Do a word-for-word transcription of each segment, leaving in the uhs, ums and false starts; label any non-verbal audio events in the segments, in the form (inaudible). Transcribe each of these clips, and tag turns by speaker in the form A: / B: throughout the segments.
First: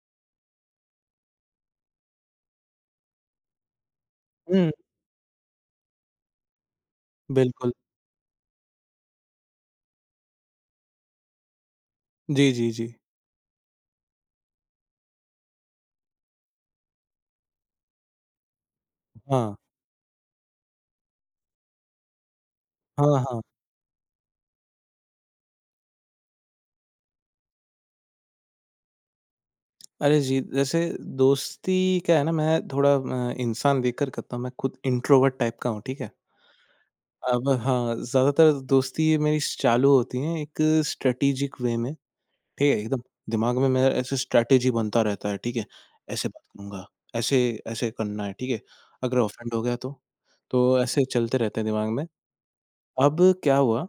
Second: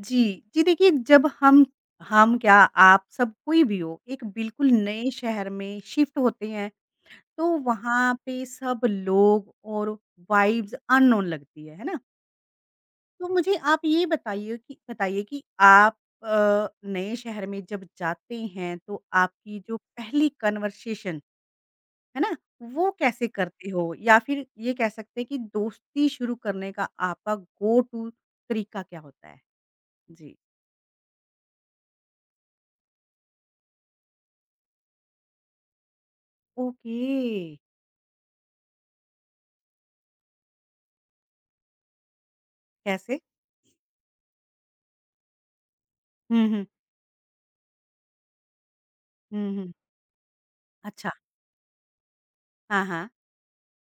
A: जी, जी देखिए जब हम हम क्या आप सब कोई भी हो, एक
B: हुँ,
A: बिल्कुल नए शहर में शिफ्ट होते हैं, तो
B: बिल्कुल।
A: वहाँ पे सब लोग और वाइब्स अननोन लगती है, है ना?
B: जी, जी, जी।
A: तो मुझे आप ये बताइए कि बताइए कि आप अ, नए शहर में जब जाते हैं तो
B: हाँ।
A: आपकी जो पहली कन्वर्सेशन है ना, वो
B: हाँ,
A: कैसे
B: हाँ।
A: करते हो? या फिर ये कह सकते हैं कि दोस्ती शुरू करने का आपका गो टू तरीका क्या होता है?
B: अरे
A: जी।
B: जी, जैसे दोस्ती क्या है ना मैं थोड़ा अ, इंसान देखकर करता हूँ, मैं खुद इंट्रोवर्ट टाइप का हूँ, ठीक है?
A: ओके।
B: अब हाँ, ज़्यादातर दोस्ती मेरी चालू होती हैं एक स्ट्रैटेजिक वे में, ठीक है? एकदम
A: कैसे?
B: दिमाग में मेरा ऐसे स्ट्रैटेजी बनता रहता है, ठीक है? ऐसे बात
A: हुँ, हुँ।
B: करूँगा, ऐसे ऐसे करना है, ठीक है? अगर
A: हुँ,
B: ऑफेंड हो
A: हुँ।
B: गया तो? तो ऐसे
A: अच्छा।
B: चलते रहते हैं दिमाग में।
A: हाँ, हाँ।
B: अब क्या हुआ,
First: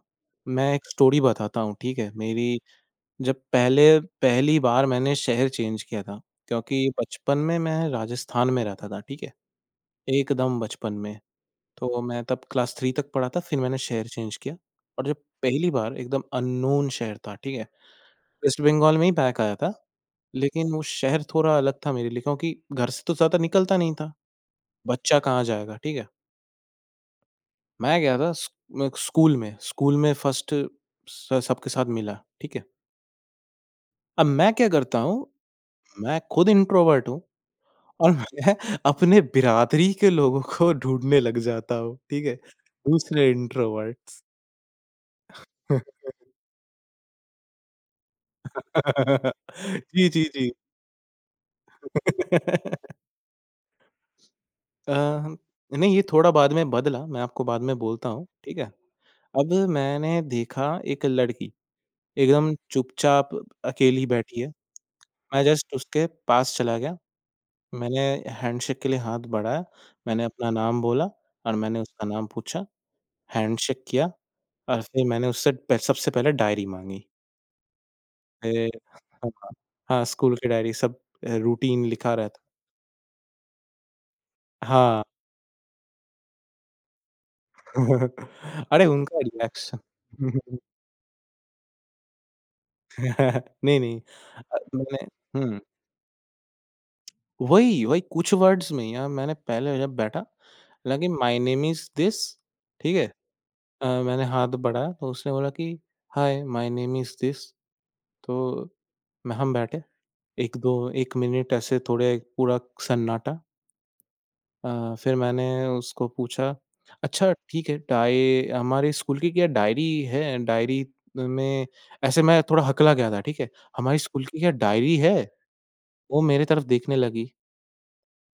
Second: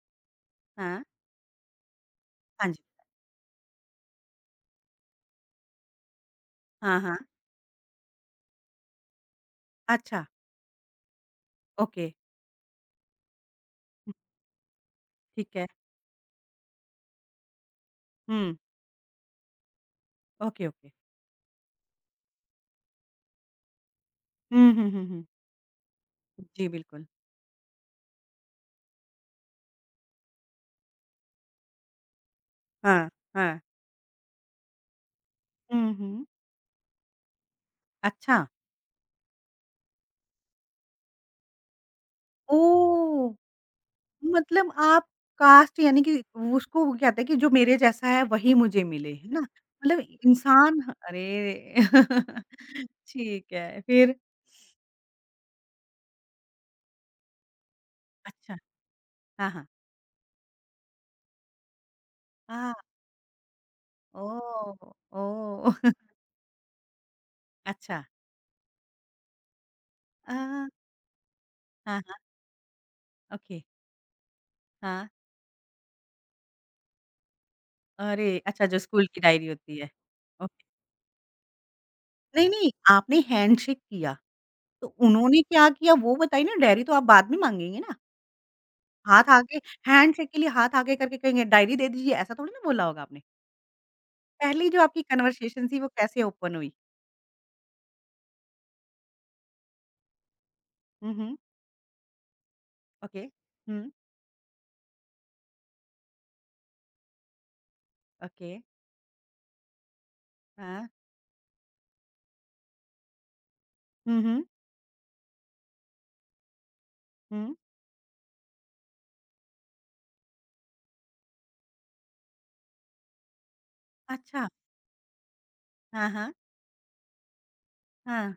B: मैं एक
A: हाँ।
B: स्टोरी बताता हूँ, ठीक है? मेरी
A: हाँ जी।
B: जब पहले पहली बार मैंने शहर चेंज किया था, क्योंकि
A: हाँ, हाँ।
B: बचपन में मैं राजस्थान में रहता था, ठीक है?
A: अच्छा,
B: एकदम बचपन में। तो
A: ओके।
B: मैं तब क्लास तीन तक पढ़ा था, फिर मैंने शहर
A: हुँ,
B: चेंज किया और जब
A: ठीक है।
B: पहली बार एकदम अननोन शहर था, ठीक है?
A: हुँ।
B: वेस्ट बंगाल में ही बैक आया था,
A: ओके,
B: लेकिन वो
A: ओके।
B: शहर थोड़ा अलग था मेरे लिए क्योंकि घर से तो ज़्यादा निकलता नहीं था।
A: हुँ, हुँ, हुँ,
B: बच्चा
A: हुँ।
B: कहाँ जाएगा, ठीक है?
A: जी, बिल्कुल।
B: मैं गया था स्क म स्कूल में, स्कूल में फर्स्ट स सबके साथ मिला, ठीक है?
A: हाँ, हाँ।
B: अब मैं क्या करता हूँ,
A: हुँ,
B: मैं
A: हुँ।
B: खुद इंट्रोवर्ट हूँ। और
A: अच्छा।
B: मैं (laughs) अपने बिरादरी के लोगों को ढूँढने लग जाता हूँ, ठीक है?
A: ओह!
B: दूसरे इंट्रोवर्ट्स।
A: मतलब आप कास्ट यानी कि उसको वो कहते हैं कि जो मेरे जैसा है वही मुझे मिले, है
B: (laughs)
A: ना? मतलब
B: जी, जी, जी।
A: इंसान ह अरे! (laughs)
B: (laughs)
A: ठीक है, फिर?
B: अ, नहीं ये थोड़ा बाद में बदला, मैं आपको बाद में बोलता हूँ, ठीक
A: अच्छा।
B: है?
A: हाँ,
B: अब
A: हाँ।
B: मैंने देखा एक लड़की, एकदम
A: हाँ,
B: चुपचाप अकेली बैठी है।
A: ओह!
B: मैं जस्ट
A: ओह!
B: उसके
A: (laughs)
B: पास चला गया, मैंने
A: अच्छा।
B: हैंडशेक के लिए हाथ बढ़ाया, मैंने
A: अ,
B: अपना नाम बोला और मैंने
A: हाँ।
B: उसका नाम पूछा।
A: ओके,
B: हैंडशेक किया और फिर
A: हाँ।
B: मैंने उससे प सबसे पहले डायरी माँगी।
A: अरे! अच्छा
B: फिर
A: जो स्कूल की
B: हाँ,
A: डायरी होती है।
B: हाँ, स्कूल की
A: ओके।
B: डायरी सब अ, रूटीन लिखा रहता
A: नहीं, नहीं, आपने हैंडशेक किया, तो
B: हाँ।
A: उन्होंने क्या किया वो बताइए ना, डायरी तो आप बाद में माँगेंगे ना।
B: (laughs) अरे उनका
A: हाथ आगे
B: रिएक्शन
A: हैंडशेक के लिए
B: (laughs)
A: हाथ आगे करके कहेंगे डायरी दे दीजिए, ऐसा थोड़ी ना बोला होगा आपने।
B: नहीं, नहीं अ,
A: पहली जो आपकी
B: मैंने हुँ,
A: कन्वर्सेशन थी वो कैसे ओपन हुई?
B: वही, वही कुछ वर्ड्स में यार मैंने पहले जब बैठा हालाँकि
A: हुँ, हुँ।
B: माय नेम इज़ दिस ठीक है?
A: ओके। हुँ,
B: अ, मैंने हाथ बढ़ाया तो उसने बोला कि, "hi, my name is this"
A: okay,
B: तो मैं हम बैठे एक दो
A: हाँ।
B: एक मिनट ऐसे थोड़े पूरा सन्नाटा
A: हुँ, हुँ,
B: अ, फिर मैंने उसको पूछा, "अच्छा
A: हुँ।
B: ठीक है, डाय हमारे स्कूल की क्या डायरी है? डायरी में" ऐसे मैं थोड़ा हकला गया था, ठीक है? "हमारी स्कूल की
A: अच्छा,
B: क्या डायरी है?"
A: हाँ,
B: वो
A: हाँ,
B: मेरे तरफ देखने लगी।
A: हाँ।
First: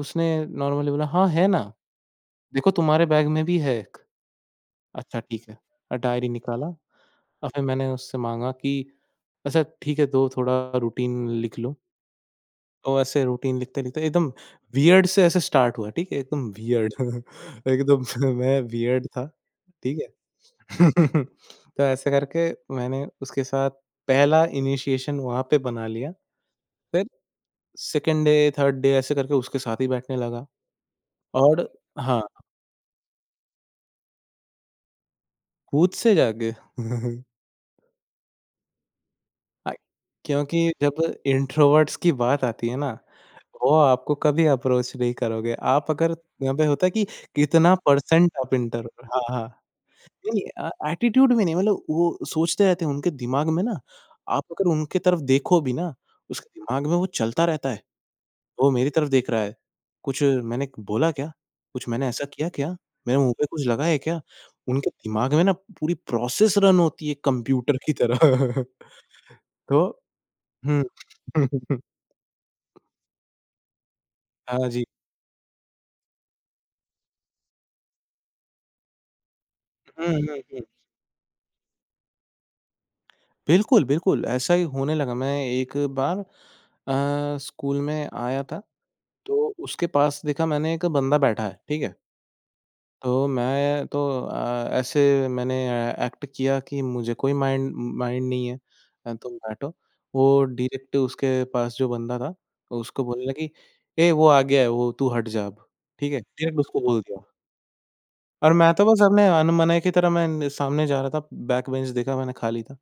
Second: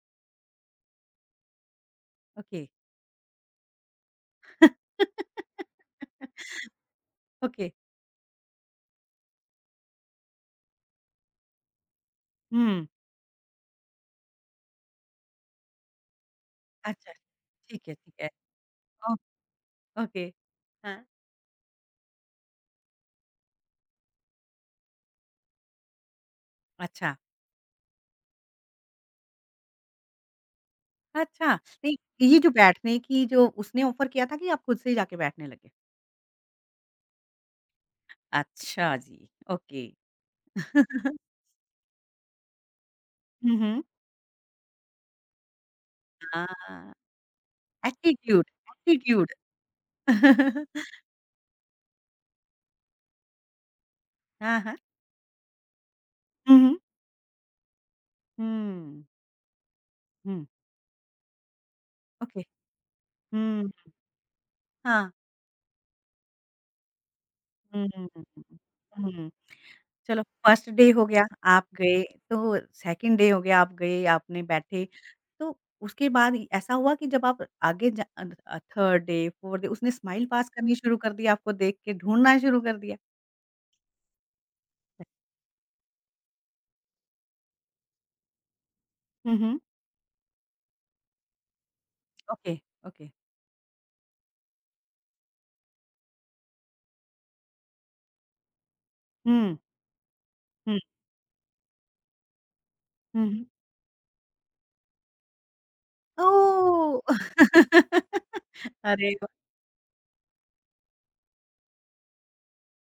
B: उसने नॉर्मली बोला, "हाँ, है ना।
A: ओके,
B: देखो तुम्हारे बैग में भी है एक।" "अच्छा ठीक है।" अ, डायरी निकाला और फिर
A: ओके।
B: मैंने उससे माँगा कि, "अच्छा ठीक है, दो थोड़ा रूटीन लिख लूँ।"
A: हुँ।
B: तो ऐसे रूटीन लिखते-लिखते एकदम वियर्ड से ऐसे स्टार्ट हुआ, ठीक है? एकदम वियर्ड
A: अच्छा,
B: (laughs)
A: ठीक है,
B: एकदम
A: ठीक है।
B: (laughs) मैं वियर्ड
A: ओ
B: था, ठीक
A: ओके,
B: है?
A: हाँ।
B: (laughs) तो ऐसे करके मैंने उसके साथ पहला इनिशिएशन वहाँ पे बना लिया, फिर
A: अच्छा।
B: सेकंड डे, थर्ड डे ऐसे करके उसके साथ ही बैठने लगा
A: अच्छा,
B: और
A: नहीं
B: हाँ,
A: ये जो बैठने की जो उसने ऑफ़र किया था कि आप खुद से ही जाके बैठने लगे?
B: खुद से जाके (laughs)
A: अच्छा जी,
B: अ,
A: ओके।
B: क्योंकि जब
A: (laughs)
B: इंट्रोवर्ट्स की बात आती है ना,
A: हुँ,
B: वो
A: हुँ।
B: आपको कभी अप्रोच नहीं करोगे। आप अगर यहाँ पे होता है
A: हाँ।
B: कि कितना परसेंट
A: एटीट्यूड।
B: आप इंटर हाँ,
A: एटीट्यूड।
B: हाँ। नहीं अ,
A: (laughs)
B: एटीट्यूड में नहीं मतलब वो सोचते रहते हैं उनके दिमाग में ना, आप
A: हाँ,
B: अगर
A: हाँ।
B: उनके तरफ देखो भी ना, उसके
A: हुँ, हुँ।
B: दिमाग में वो चलता रहता है, वो मेरी
A: हुँ,
B: तरफ देख रहा है, कुछ
A: हुँ,
B: मैंने बोला क्या? कुछ मैंने ऐसा
A: ओके।
B: किया क्या? मेरे मुँह पे कुछ
A: हुँ,
B: लगा है क्या? उनके
A: हाँ।
B: दिमाग में ना पूरी प्रोसेस रन होती है कंप्यूटर
A: हुँ,
B: की
A: हुँ, हुँ,
B: तरह।
A: हुँ, हुँ।
B: (laughs) तो
A: चलो फर्स्ट
B: हुँ।
A: डे हो गया, आप
B: (laughs)
A: गए। तो सेकंड डे हो गया आप गए, आपने
B: हाँ जी।
A: बैठे। तो उसके बाद ही ऐसा हुआ कि जब आप आगे जा अद अ, थर्ड डे, फोर्थ डे उसने
B: हुँ,
A: स्माइल
B: हुँ,
A: पास
B: हुँ।
A: करनी शुरू कर दी आपको देख के, ढूँढना शुरू कर दिया?
B: बिल्कुल, बिल्कुल ऐसा ही होने लगा। मैं एक बार अ, स्कूल में आया था
A: हुँ,
B: तो
A: हुँ।
B: उसके पास देखा मैंने एक बंदा बैठा है, ठीक है?
A: Okay, okay.
B: तो मैं तो अ, ऐसे मैंने अ, एक्ट किया कि मुझे कोई माइंड माइंड नहीं है अ, तुम
A: हुँ,
B: बैठो। वो
A: हुँ,
B: डायरेक्ट उसके पास जो बंदा था, उसको बोलने
A: हुँ, हुँ।
B: लगी, "ए वो आ गया है, वो तू हट जा अब।" ठीक है? डायरेक्ट उसको बोल
A: ओह!
B: दिया
A: (laughs)
B: और मैं तो बस
A: अरे
B: अपने
A: वाह!
B: अनमने की तरह मैं न सामने जा रहा था, बैक बेंच देखा मैंने खाली था,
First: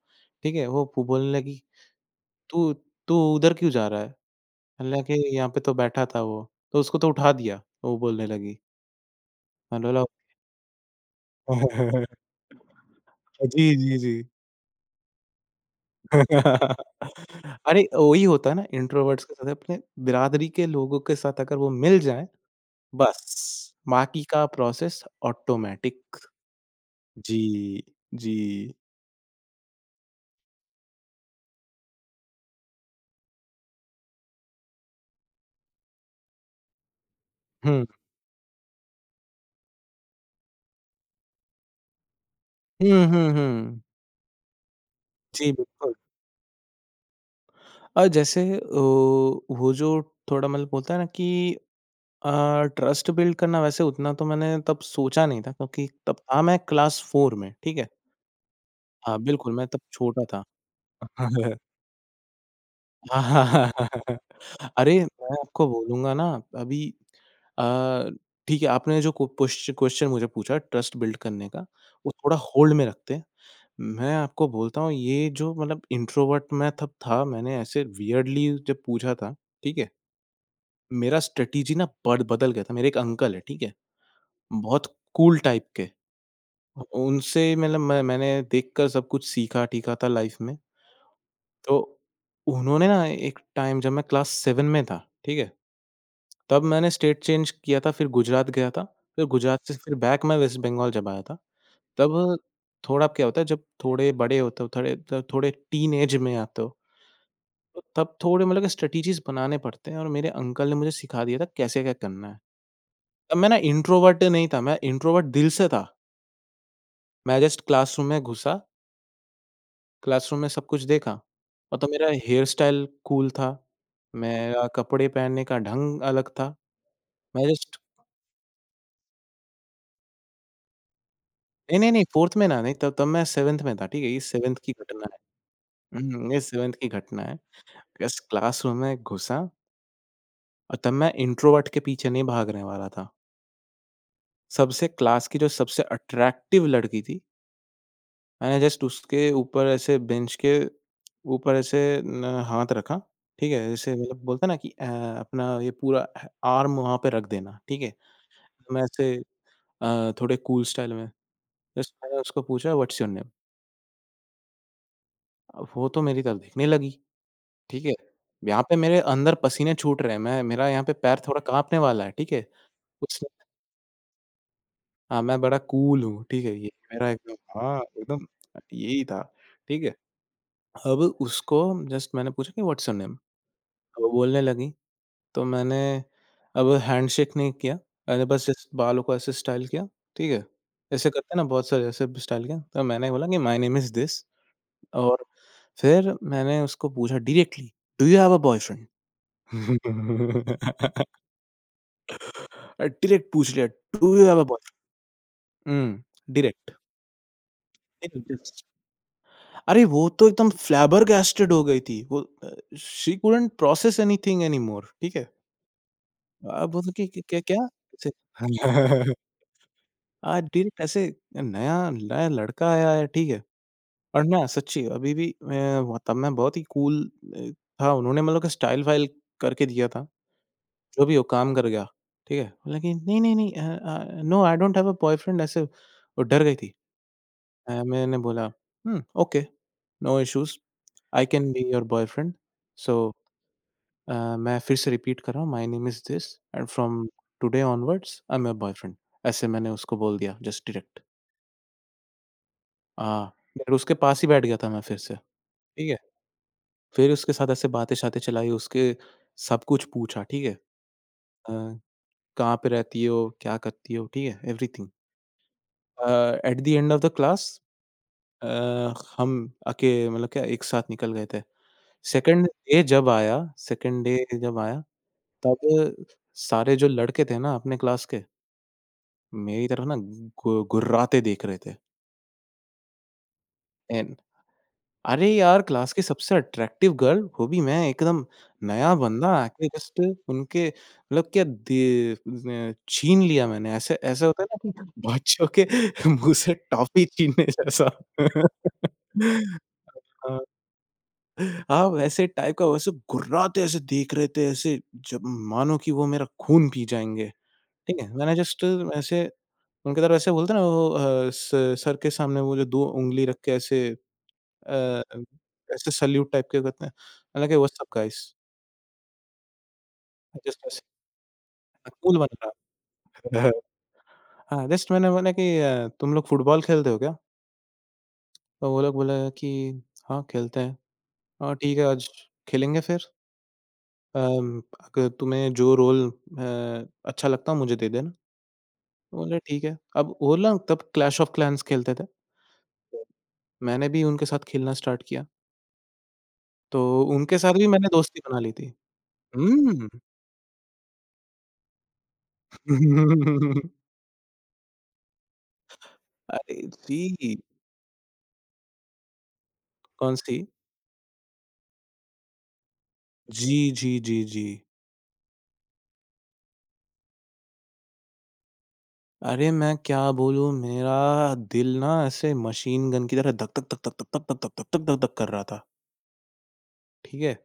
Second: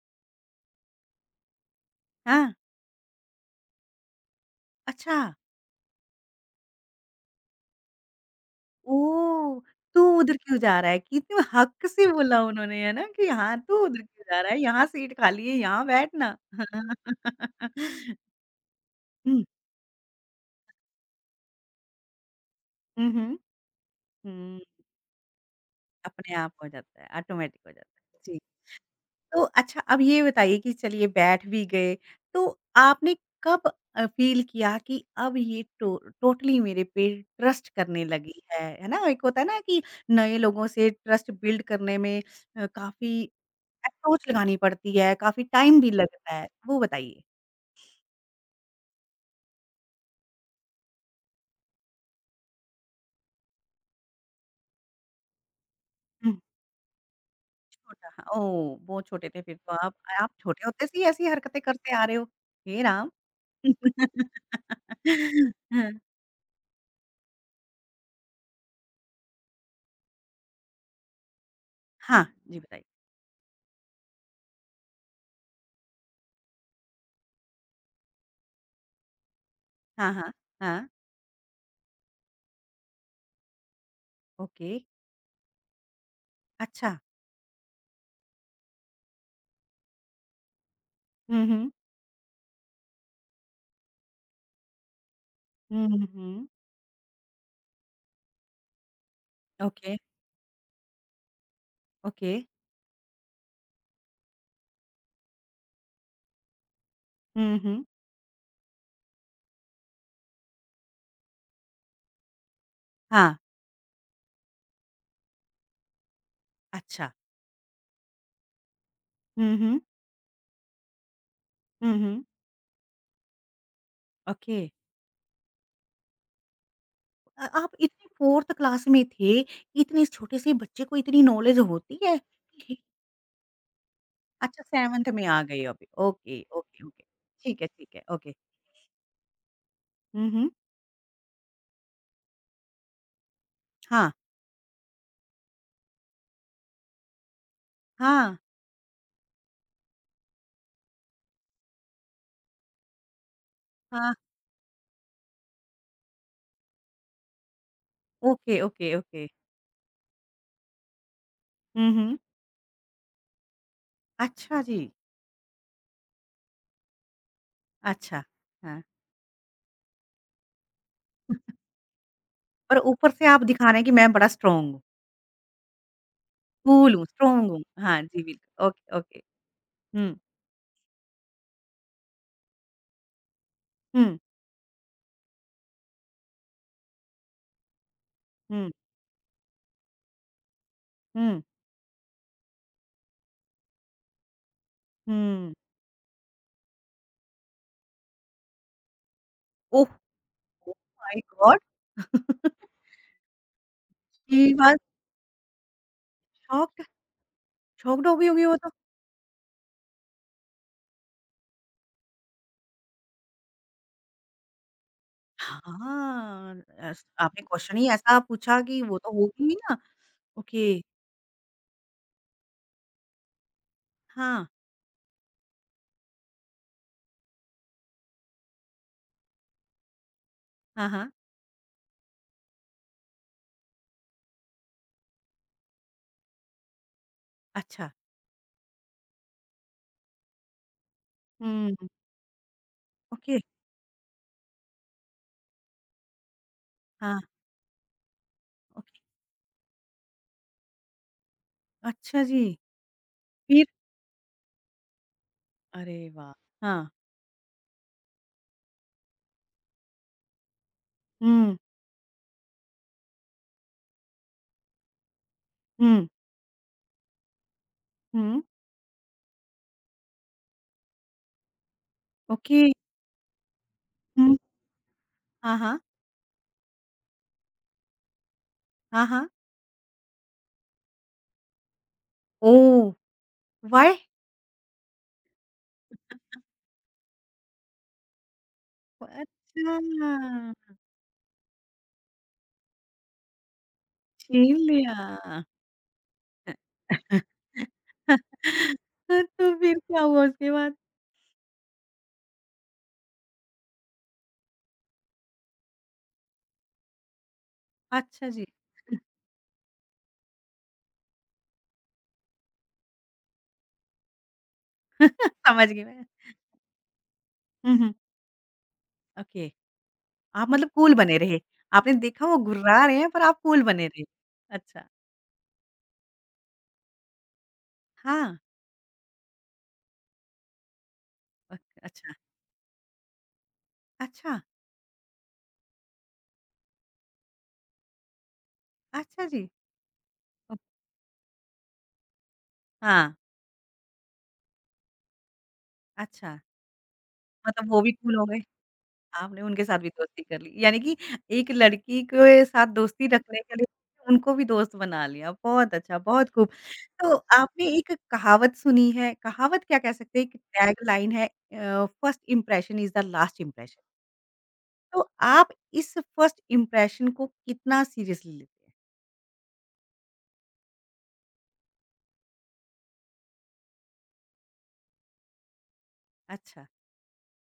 B: ठीक है? वो पु बोलने लगी,
A: हाँ,
B: "तू तू उधर क्यों जा रहा है?" मैंने कहा
A: अच्छा।
B: कि, "यहाँ पे तो बैठा था वो।" तो उसको तो उठा दिया, वो बोलने लगी।
A: ओह!
B: हेलो
A: तू
B: लो
A: उधर क्यों जा रहा है? कितने हक
B: (laughs)
A: से बोला उन्होंने, है ना? कि हाँ,
B: जी,
A: तू
B: जी,
A: उधर
B: जी।
A: क्यों जा रहा है? यहाँ सीट खाली है, यहाँ बैठना।
B: (laughs) अरे,
A: (laughs)
B: वही होता है ना इंट्रोवर्ट्स के
A: हुँ,
B: साथ अपने बिरादरी के लोगों के साथ अगर वो मिल जाएँ,
A: हुँ, हुँ।
B: बस बाकी का
A: हुँ,
B: प्रोसेस ऑटोमैटिक।
A: अपने आप हो जाता है, ऑटोमेटिक हो
B: जी,
A: जाता है।
B: जी।
A: जी, तो अच्छा अब ये बताइए कि चलिए बैठ भी गए, तो आपने कब अ, फ़ील किया कि अब ये टो टोटली मेरे पे ट्रस्ट
B: हुँ।
A: करने लगी है, है ना? एक होता है ना कि नए लोगों से ट्रस्ट बिल्ड करने में अ,
B: हुँ,
A: काफ़ी
B: हुँ, हुँ।
A: अप्रोच लगानी पड़ती है, काफ़ी
B: जी,
A: टाइम भी
B: बिल्कुल।
A: लगता है, वो बताइए?
B: अ, जैसे अ, वो जो थोड़ा मतलब होता है ना कि अ, ट्रस्ट बिल्ड करना वैसे उतना तो मैंने तब सोचा नहीं था क्योंकि तब
A: हुँ।
B: था मैं क्लास चार में, ठीक है?
A: छोटा हाँ, ओह! बहुत
B: हाँ,
A: छोटे थे
B: बिल्कुल
A: फिर
B: मैं
A: तो
B: तब
A: आप।
B: छोटा
A: आप
B: था।
A: छोटे होते से ही ऐसी
B: (laughs)
A: हरकतें करते आ रहे हो, हे राम!
B: (laughs) हाँ, हाँ, हाँ, हाँ, हाँ। अरे! मैं
A: (laughs)
B: आपको
A: हाँ,
B: बोलूँगा ना अभी अ, ठीक है, आपने जो को पोश्च क्वेश्चन मुझे पूछा ट्रस्ट बिल्ड करने का, वो
A: हाँ,
B: थोड़ा
A: जी
B: होल्ड में
A: बताइए।
B: रखते हैं। मैं आपको बोलता हूँ ये जो मतलब इंट्रोवर्ट मैं तब था, मैंने ऐसे वियर्डली जब पूछा था, ठीक है?
A: हाँ, हाँ, हाँ,
B: मेरा स्ट्रैटेजी ना बड बदल गया था। मेरे एक अंकल हैं, ठीक है?
A: ओके,
B: बहुत कूल टाइप के।
A: अच्छा।
B: उनसे मतलब मैं मैंने देखकर सब कुछ सीखा-टीखा था लाइफ़ में।
A: हुँ, हुँ,
B: तो उन्होंने ना एक टाइम जब मैं क्लास सात में था, ठीक है?
A: हुँ, हुँ, हुँ,
B: तब मैंने स्टेट चेंज किया था, फिर गुजरात गया था, फिर गुजरात से फिर
A: ओके,
B: बैक मैं वेस्ट बंगाल जब आया था,
A: ओके,
B: तब थोड़ा क्या होता है जब थोड़े बड़े होते हो, थोड़े त थोड़े टीनेज में आते हो,
A: हुँ,
B: तो
A: हुँ,
B: तब थोड़े मतलब स्ट्रैटेजीज़ बनाने पड़ते हैं और मेरे अंकल ने मुझे सिखा दिया था कैसे क्या करना है।
A: हाँ,
B: तब मैं ना इंट्रोवर्ट नहीं था, मैं इंट्रोवर्ट दिल से था।
A: अच्छा।
B: मैं जस्ट क्लासरूम में घुसा
A: हुँ, हुँ,
B: क्लासरूम में सब कुछ देखा, मतलब
A: हुँ,
B: मेरा
A: हुँ,
B: हेयर स्टाइल कूल था,
A: ओके।
B: मेरा कपड़े पहनने का ढंग अलग था।
A: अ,
B: मैं
A: आप
B: जस्ट
A: इतनी फोर्थ क्लास में थे, इतने छोटे से बच्चे को इतनी नॉलेज
B: नहीं, नहीं,
A: होती
B: नहीं
A: है?
B: फोर्थ में ना नहीं तब तब मैं सेवंथ में था, ठीक है? ये सेवंथ
A: अच्छा
B: की घटना
A: सेवंथ में आ गए अभी।
B: है। हुँ, ये
A: ओके,
B: सेवंथ
A: ओके,
B: की
A: ओके।
B: घटना है।
A: ठीक है, ठीक है,
B: बस
A: ओके।
B: क्लासरूम में घुसा
A: हुँ, हुँ।
B: और तब मैं इंट्रोवर्ट के पीछे नहीं भागने वाला था।
A: हाँ,
B: सबसे क्लास की जो सबसे अट्रैक्टिव लड़की थी,
A: हाँ,
B: मैंने जस्ट उसके ऊपर ऐसे बेंच के ऊपर ऐसे न हाथ रखा, ठीक है? जैसे
A: हाँ।
B: मतलब बोलते हैं ना कि अ, अपना ये पूरा आर्म वहाँ पे रख देना, ठीक है?
A: ओके,
B: एकदम
A: ओके,
B: ऐसे
A: ओके।
B: अ, थोड़े कूल स्टाइल में।
A: हुँ,
B: जस्ट
A: हुँ।
B: मैंने उसको पूछा व्हाट्स योर नेम?
A: अच्छा जी,
B: अब वो तो मेरी तरफ देखने लगी, ठीक है?
A: अच्छा।
B: यहाँ पे
A: हाँ,
B: मेरे अंदर पसीने छूट रहे हैं, मैं मेरा यहाँ पे पैर थोड़ा काँपने वाला है, ठीक है?
A: पर ऊपर से
B: उसने
A: आप दिखा रहे हैं कि मैं बड़ा स्ट्रॉन्ग हूँ,
B: हाँ, मैं बड़ा कूल हूँ, ठीक है? ये
A: कूल हूँ,
B: मेरा एकदम
A: स्ट्रॉन्ग हूँ।
B: हाँ,
A: हाँ जी,
B: एकदम
A: बिल्कुल। ओके,
B: यही
A: ओके।
B: था, ठीक है?
A: हुँ,
B: अब उसको जस्ट मैंने पूछा कि व्हाट्स योर नेम?
A: हुँ,
B: वो बोलने लगी, तो मैंने अब हैंडशेक नहीं किया, मैंने बस जस्ट
A: हुँ,
B: बालों को ऐसे स्टाइल किया, ठीक है? ऐसे करते हैं
A: हुँ,
B: ना बहुत सारे ऐसे स्टाइल किया, तो मैंने बोला कि माय नेम इज़ दिस। और
A: हुँ।
B: फिर मैंने उसको पूछा directly, "do you have a boyfriend?"
A: Oh! Oh my
B: (laughs)
A: god!
B: Uh, direct पूछ लिया, "do you have
A: she
B: a boyfriend?"
A: Was
B: hmm, direct.
A: Shocked. Shocked हो गई होंगी वो तो।
B: अरे वो तो एकदम फ़्लैबरगैस्टेड हो गई थी। वो uh, she couldn't process anything anymore ठीक है?
A: हाँ,
B: अब बोलती
A: एस
B: कि कि- क्या
A: आपने
B: क्या?
A: क्वेश्चन ही
B: ऐसे
A: ऐसा पूछा कि वो तो
B: (laughs)
A: होगी ही ना।
B: हाँ,
A: ओके,
B: डायरेक्ट ऐसे नया नया लड़का आया है, ठीक है? और ना
A: हाँ।
B: सच्ची अभी भी मैं तब मैं बहुत ही कूल अ, था उन्होंने मतलब स्टाइल-वाइल करके दिया था।
A: हाँ,
B: जो
A: हाँ।
B: भी हो काम कर गया, ठीक है? बोला कि नहीं, नहीं, नहीं uh uh, no I don't have a boyfriend ऐसे वो डर गई थी। अ,
A: अच्छा।
B: मैंने बोला hmm, okay, no issues I can be
A: hmm.
B: Your boyfriend. So
A: okay.
B: अ, मैं फिर से रिपीट कर रहा हूँ my name is this and from
A: हाँ,
B: today onwards I am your boyfriend.
A: Okay.
B: ऐसे मैंने उसको बोल दिया जस्ट डायरेक्ट।
A: अच्छा जी,
B: हाँ,
A: फिर?
B: फिर उसके पास ही बैठ गया था मैं फिर से, ठीक
A: अरे
B: है?
A: वाह! हाँ।
B: फिर उसके साथ ऐसे बातें-शातें चलाई, उसके सब कुछ पूछा, ठीक है?
A: हुँ,
B: अ, कहाँ पे रहती हो? क्या करती हो? ठीक है? Everything.
A: Hmm,
B: uh, at the end of the class
A: hmm.
B: Uh, हम आके मतलब क्या एक साथ निकल गए थे। Second
A: okay.
B: डे जब आया सेकंड डे
A: हुँ।
B: जब आया
A: हाँ,
B: तब
A: हाँ।
B: सारे जो लड़के थे ना अपने क्लास के,
A: हाँ, हाँ।
B: मेरी तरफ ना घु घुर्राते देख रहे थे।
A: ओह! व्हाय?
B: एंड अरे यार! क्लास की सबसे अट्रैक्टिव गर्ल वो भी मैं एकदम नया बंदा आके
A: अच्छा,
B: जस्ट उनके मतलब क्या दे न छीन लिया मैंने ऐसे ऐसा होता
A: छीन
B: है ना
A: लिया।
B: कि बच्चों के (laughs) मुँह से टॉफ़ी छीनने जैसा।
A: तो
B: (laughs)
A: फिर क्या हुआ
B: हाँ।
A: उसके बाद?
B: हाँ, वैसे टाइप का वैसे गुर्राते ऐसे देख रहे थे ऐसे जब मानो कि वो मेरा खून पी जाएँगे, ठीक है?
A: अच्छा
B: मैंने
A: जी।
B: जस्ट ऐसे उनकी तरफ ऐसे बोलते हैं ना वो अ, स सर के सामने वो जो दो उँगली रख के ऐसे अ,
A: (laughs) समझ गई
B: ऐसे
A: मैं।
B: सैल्यूट टाइप के करते हैं। मैंने कहा
A: hmm,
B: what's up
A: hmm.
B: Guys
A: okay. आप
B: जस्ट
A: मतलब
B: ऐसे
A: कूल बने रहे। आपने
B: कूल बन
A: देखा वो
B: रहा।
A: घुर्रा रहे हैं पर आप
B: था।
A: कूल बने रहे।
B: हाँ,
A: अच्छा।
B: जस्ट मैंने बोला कि अ, तुम लोग फुटबॉल खेलते हो क्या?
A: हाँ।
B: तो वो लोग बोले कि हाँ, खेलते हैं। हाँ,
A: अ,
B: ठीक है आज
A: अच्छा।
B: खेलेंगे फिर
A: अच्छा।
B: अम, अगर तुम्हें जो रोल अ, अच्छा लगता हो मुझे दे देना।
A: अच्छा
B: बोले
A: जी।
B: ठीक है। अब वो ना
A: अ,
B: तब क्लैश ऑफ क्लैन्स खेलते थे।
A: हाँ।
B: मैंने भी उनके साथ खेलना स्टार्ट किया,
A: अच्छा।
B: तो उनके साथ भी
A: मतलब वो
B: मैंने
A: भी कूल
B: दोस्ती
A: हो
B: बना
A: गए।
B: ली थी।
A: आपने उनके साथ
B: हुँ।
A: भी दोस्ती कर ली। यानी कि एक लड़की के साथ दोस्ती रखने के लिए
B: (laughs)
A: उनको भी दोस्त बना लिया। बहुत अच्छा, बहुत खूब।
B: अरे
A: तो
B: जी!
A: आपने एक कहावत सुनी है, कहावत क्या कह सकते हैं, एक
B: कौन-सी?
A: टैगलाइन है uh, first impression is the last
B: जी,
A: इंप्रेशन।
B: जी, जी, जी।
A: तो आप इस फर्स्ट इंप्रेशन को कितना सीरियसली लेते हैं?
B: अरे मैं क्या बोलूँ, मेरा दिल ना ऐसे मशीन गन की तरह धक धक धक धक धक धक धक धक धक धक धक कर रहा था,
A: अच्छा।
B: ठीक है?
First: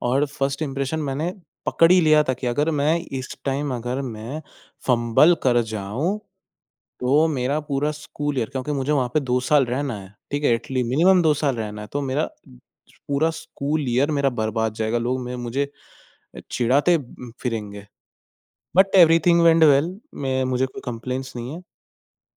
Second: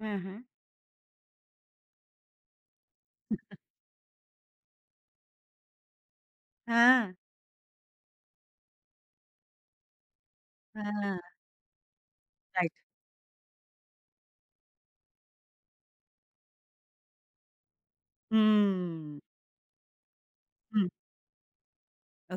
A: हुँ,
B: और
A: हुँ।
B: फर्स्ट इंप्रेशन मैंने पकड़ ही लिया था कि अगर मैं इस टाइम अगर मैं फंबल कर जाऊँ
A: हाँ,
B: तो मेरा पूरा स्कूल ईयर, क्योंकि मुझे वहाँ पे दो साल रहना है, ठीक है? इटली
A: हाँ,
B: मिनिमम दो साल रहना है, तो मेरा
A: राइट।
B: पूरा स्कूल ईयर मेरा बर्बाद जाएगा, लोग मैं मुझे चिढ़ाते उम, फिरेंगे। But
A: hmm,
B: everything went well, मैं मुझे कोई
A: हुँ,
B: कंप्लेंट्स नहीं है।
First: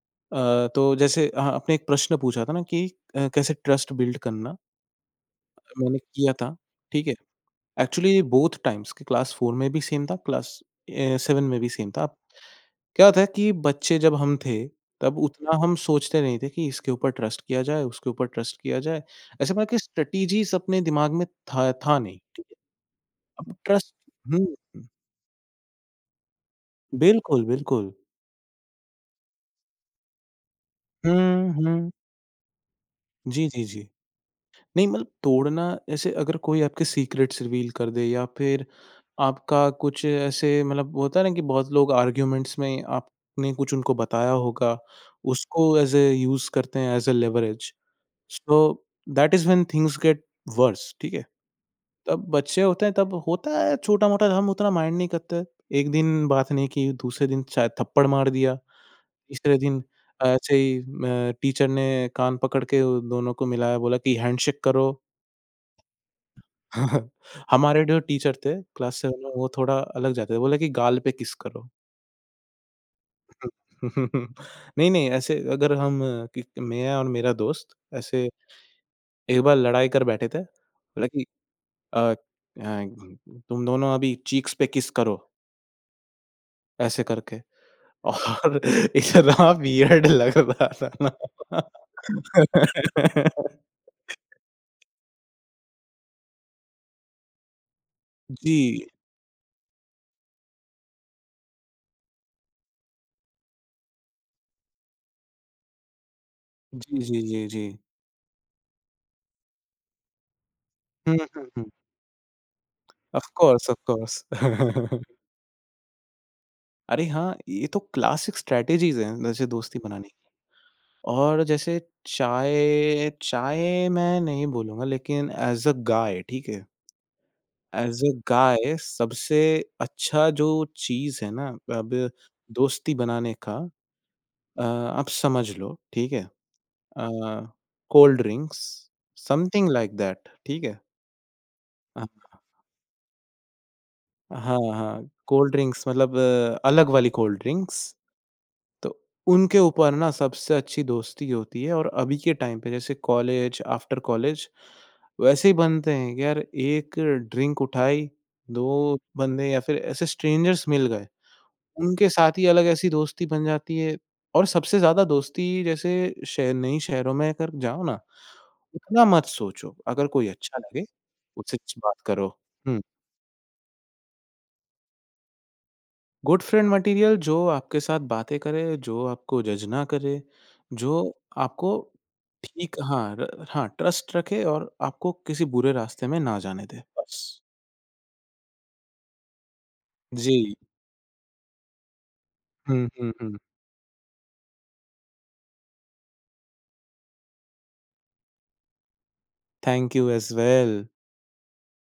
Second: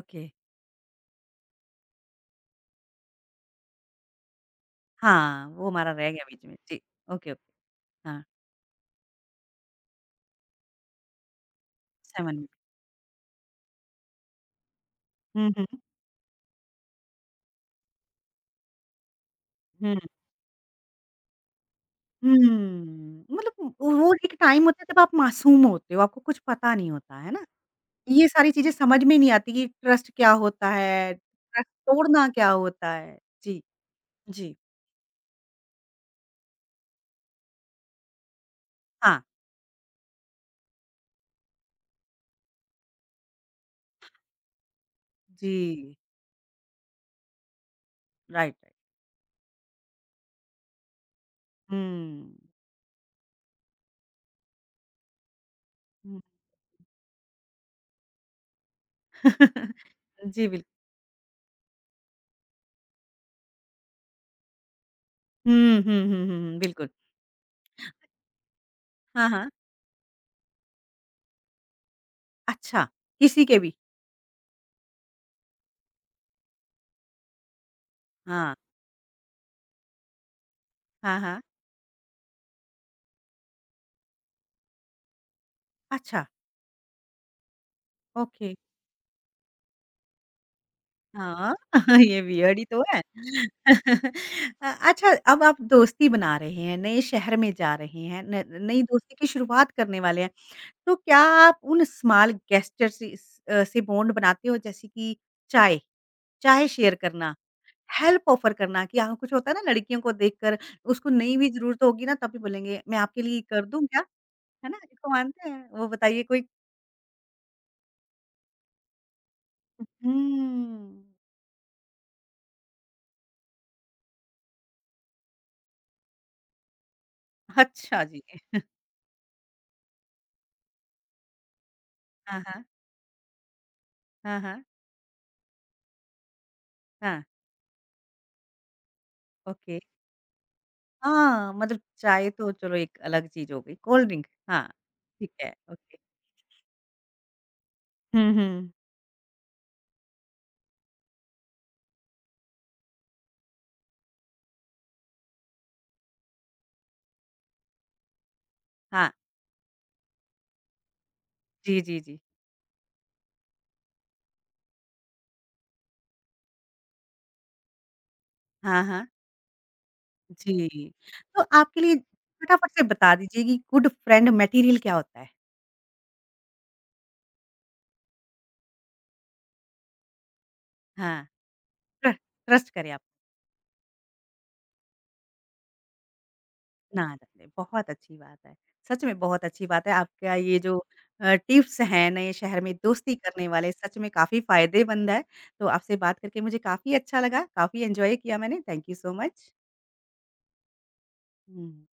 A: ओके।
B: अ, तो जैसे हाँ, आपने एक प्रश्न पूछा था ना कि अ, कैसे ट्रस्ट बिल्ड करना,
A: हाँ, वो हमारा
B: मैंने
A: रह गया
B: किया
A: बीच
B: था,
A: में। जी,
B: ठीक है?
A: Okay, okay.
B: एक्चुअली
A: हाँ,
B: बोथ टाइम्स कि क्लास चार में भी सेम था, क्लास ए सात में भी सेम था। अब
A: सात मिनट।
B: क्या होता है कि बच्चे जब हम थे, तब
A: हुँ,
B: उतना
A: हुँ,
B: हम सोचते नहीं थे कि इसके ऊपर ट्रस्ट किया जाए, उसके ऊपर ट्रस्ट किया जाए। ऐसे मतलब कि
A: हुँ,
B: स्ट्रैटेजीज़ अपने दिमाग में था था नहीं, ठीक है।
A: हुँ।
B: अब
A: मतलब
B: ट्रस्ट
A: वो एक
B: हुँ,
A: टाइम होता
B: हुँ।
A: है जब आप मासूम होते हो, आपको कुछ पता नहीं होता, है
B: बिल्कुल,
A: ना?
B: बिल्कुल।
A: ये सारी चीज़ें समझ में नहीं आती कि ट्रस्ट क्या होता है,
B: हुँ,
A: ट्रस्ट
B: हुँ।
A: तोड़ना क्या होता है?
B: जी,
A: जी,
B: जी, जी।
A: जी,
B: नहीं मतलब तोड़ना ऐसे, अगर कोई आपके सीक्रेट्स रिवील कर दे या फिर
A: हाँ,
B: आपका कुछ, ऐसे मतलब होता है ना कि बहुत लोग आर्ग्यूमेंट्स में आपने कुछ उनको बताया होगा, उसको
A: जी,
B: एज़ ए यूज़ करते हैं as a leverage.
A: Right, right.
B: So that is when things get worse, ठीक है? तब
A: हुँ,
B: बच्चे होते हैं तब होता है छोटा-मोटा, हम उतना माइंड नहीं करते। एक
A: हुँ।
B: दिन बात नहीं की, दूसरे दिन शायद थप्पड़ मार दिया, तीसरे दिन
A: (laughs) जी,
B: ऐसे ही
A: बिल्कुल।
B: म टीचर ने कान पकड़ के उन दोनों को मिलाया, बोला कि हैंडशेक करो।
A: हुँ, हुँ, हुँ, हुँ, हुँ, बिल्कुल।
B: (laughs) हमारे जो टीचर थे क्लास सात
A: हाँ,
B: में, वो
A: हाँ।
B: थोड़ा अलग जाते थे, बोले कि गाल पे किस करो।
A: अच्छा, किसी के भी?
B: (laughs) नहीं, नहीं ऐसे, अगर हम कि मैं और मेरा दोस्त ऐसे
A: हाँ,
B: एक बार लड़ाई कर बैठे थे, बोला
A: हाँ,
B: कि
A: हाँ।
B: अ अ, तुम दोनों अभी चीक्स पे किस करो,
A: अच्छा,
B: ऐसे करके।
A: ओके।
B: और (laughs) इतना वियर्ड लग रहा था
A: हाँ,
B: ना।
A: (laughs) ये वियर्ड ही तो है।
B: (laughs)
A: (laughs) अ, अच्छा अब आप दोस्ती बना रहे हैं, नए शहर में जा रहे हैं, न नई
B: जी।
A: दोस्ती की शुरुआत करने वाले हैं, तो क्या आप उन स्मॉल गेस्चर से स अ, से बॉन्ड बनाते हो जैसे कि चाय, चाय शेयर
B: जी, जी,
A: करना,
B: जी, जी।
A: हेल्प ऑफर करना कि हाँ, कुछ होता है ना लड़कियों को देखकर
B: (laughs)
A: उसको
B: हुँ,
A: नहीं
B: हुँ,
A: भी
B: हुँ।
A: ज़रूरत होगी ना तब भी बोलेंगे, "मैं आपके
B: ऑफ
A: लिए कर
B: कोर्स, ऑफ
A: दूँ क्या?"
B: कोर्स।
A: है ना? इसको
B: (laughs)
A: मानते हैं? वो बताइए कोई।
B: अरे हाँ, ये तो क्लासिक स्ट्रैटेजीज़ हैं, जैसे दोस्ती बनाने
A: हुँ।
B: की। और जैसे चाय चाय मैं नहीं बोलूँगा, लेकिन ऐज़ अ गाय, ठीक है? ऐज़
A: अच्छा
B: अ
A: जी।
B: गाय सबसे अच्छा जो चीज़ है ना, अब
A: हाँ, हाँ।
B: दोस्ती बनाने का
A: हाँ,
B: अ,
A: हाँ।
B: आप समझ लो, ठीक है? अ,
A: हाँ,
B: cold drinks, something
A: okay.
B: Like that, ठीक है?
A: हाँ, मतलब
B: अ,
A: चाय तो चलो एक अलग चीज़ हो गई, कोल्ड ड्रिंक
B: हाँ,
A: हाँ,
B: हाँ,
A: ठीक
B: कोल्ड
A: है,
B: ड्रिंक्स
A: ओके।
B: मतलब अ, अलग वाली कोल्ड ड्रिंक्स।
A: हुँ, हुँ।
B: तो उनके ऊपर ना सबसे अच्छी दोस्ती होती है, और अभी के टाइम पे जैसे कॉलेज, आफ्टर कॉलेज वैसे ही बनते हैं कि यार, एक ड्रिंक उठाई, दो
A: हाँ,
B: बंदे या फिर ऐसे स्ट्रेंजर्स मिल गए।
A: जी, जी,
B: उनके
A: जी।
B: साथ ही अलग ऐसी दोस्ती बन जाती है। और सबसे ज़्यादा दोस्ती जैसे शहर नई शहरों में अगर जाओ ना,
A: हाँ,
B: उतना
A: हाँ,
B: मत सोचो, अगर कोई अच्छा लगे
A: जी। तो
B: उससे
A: आपके लिए
B: बात करो।
A: फटाफट
B: हुँ।
A: से बता दीजिए कि गुड फ्रेंड मटेरियल क्या होता है?
B: गुड फ्रेंड मटेरियल जो आपके साथ बातें करे, जो आपको जज ना करे, जो
A: हाँ,
B: आपको
A: ट्र ट्रस्ट
B: ठीक
A: करें आप
B: हाँ, र हाँ, ट्रस्ट रखे और आपको किसी बुरे रास्ते में ना जाने दे,
A: ना
B: बस।
A: डरे, बहुत अच्छी बात है। सच में बहुत अच्छी बात है,
B: जी।
A: आपका ये जो अ, टिप्स हैं नए शहर में
B: हुँ, हुँ,
A: दोस्ती
B: हुँ।
A: करने वाले, सच में काफ़ी फ़ायदेमंद है। तो आपसे बात करके मुझे काफ़ी अच्छा लगा, काफ़ी एन्जॉय किया मैंने, thank you so much.
B: Thank you as well.
A: Hmm.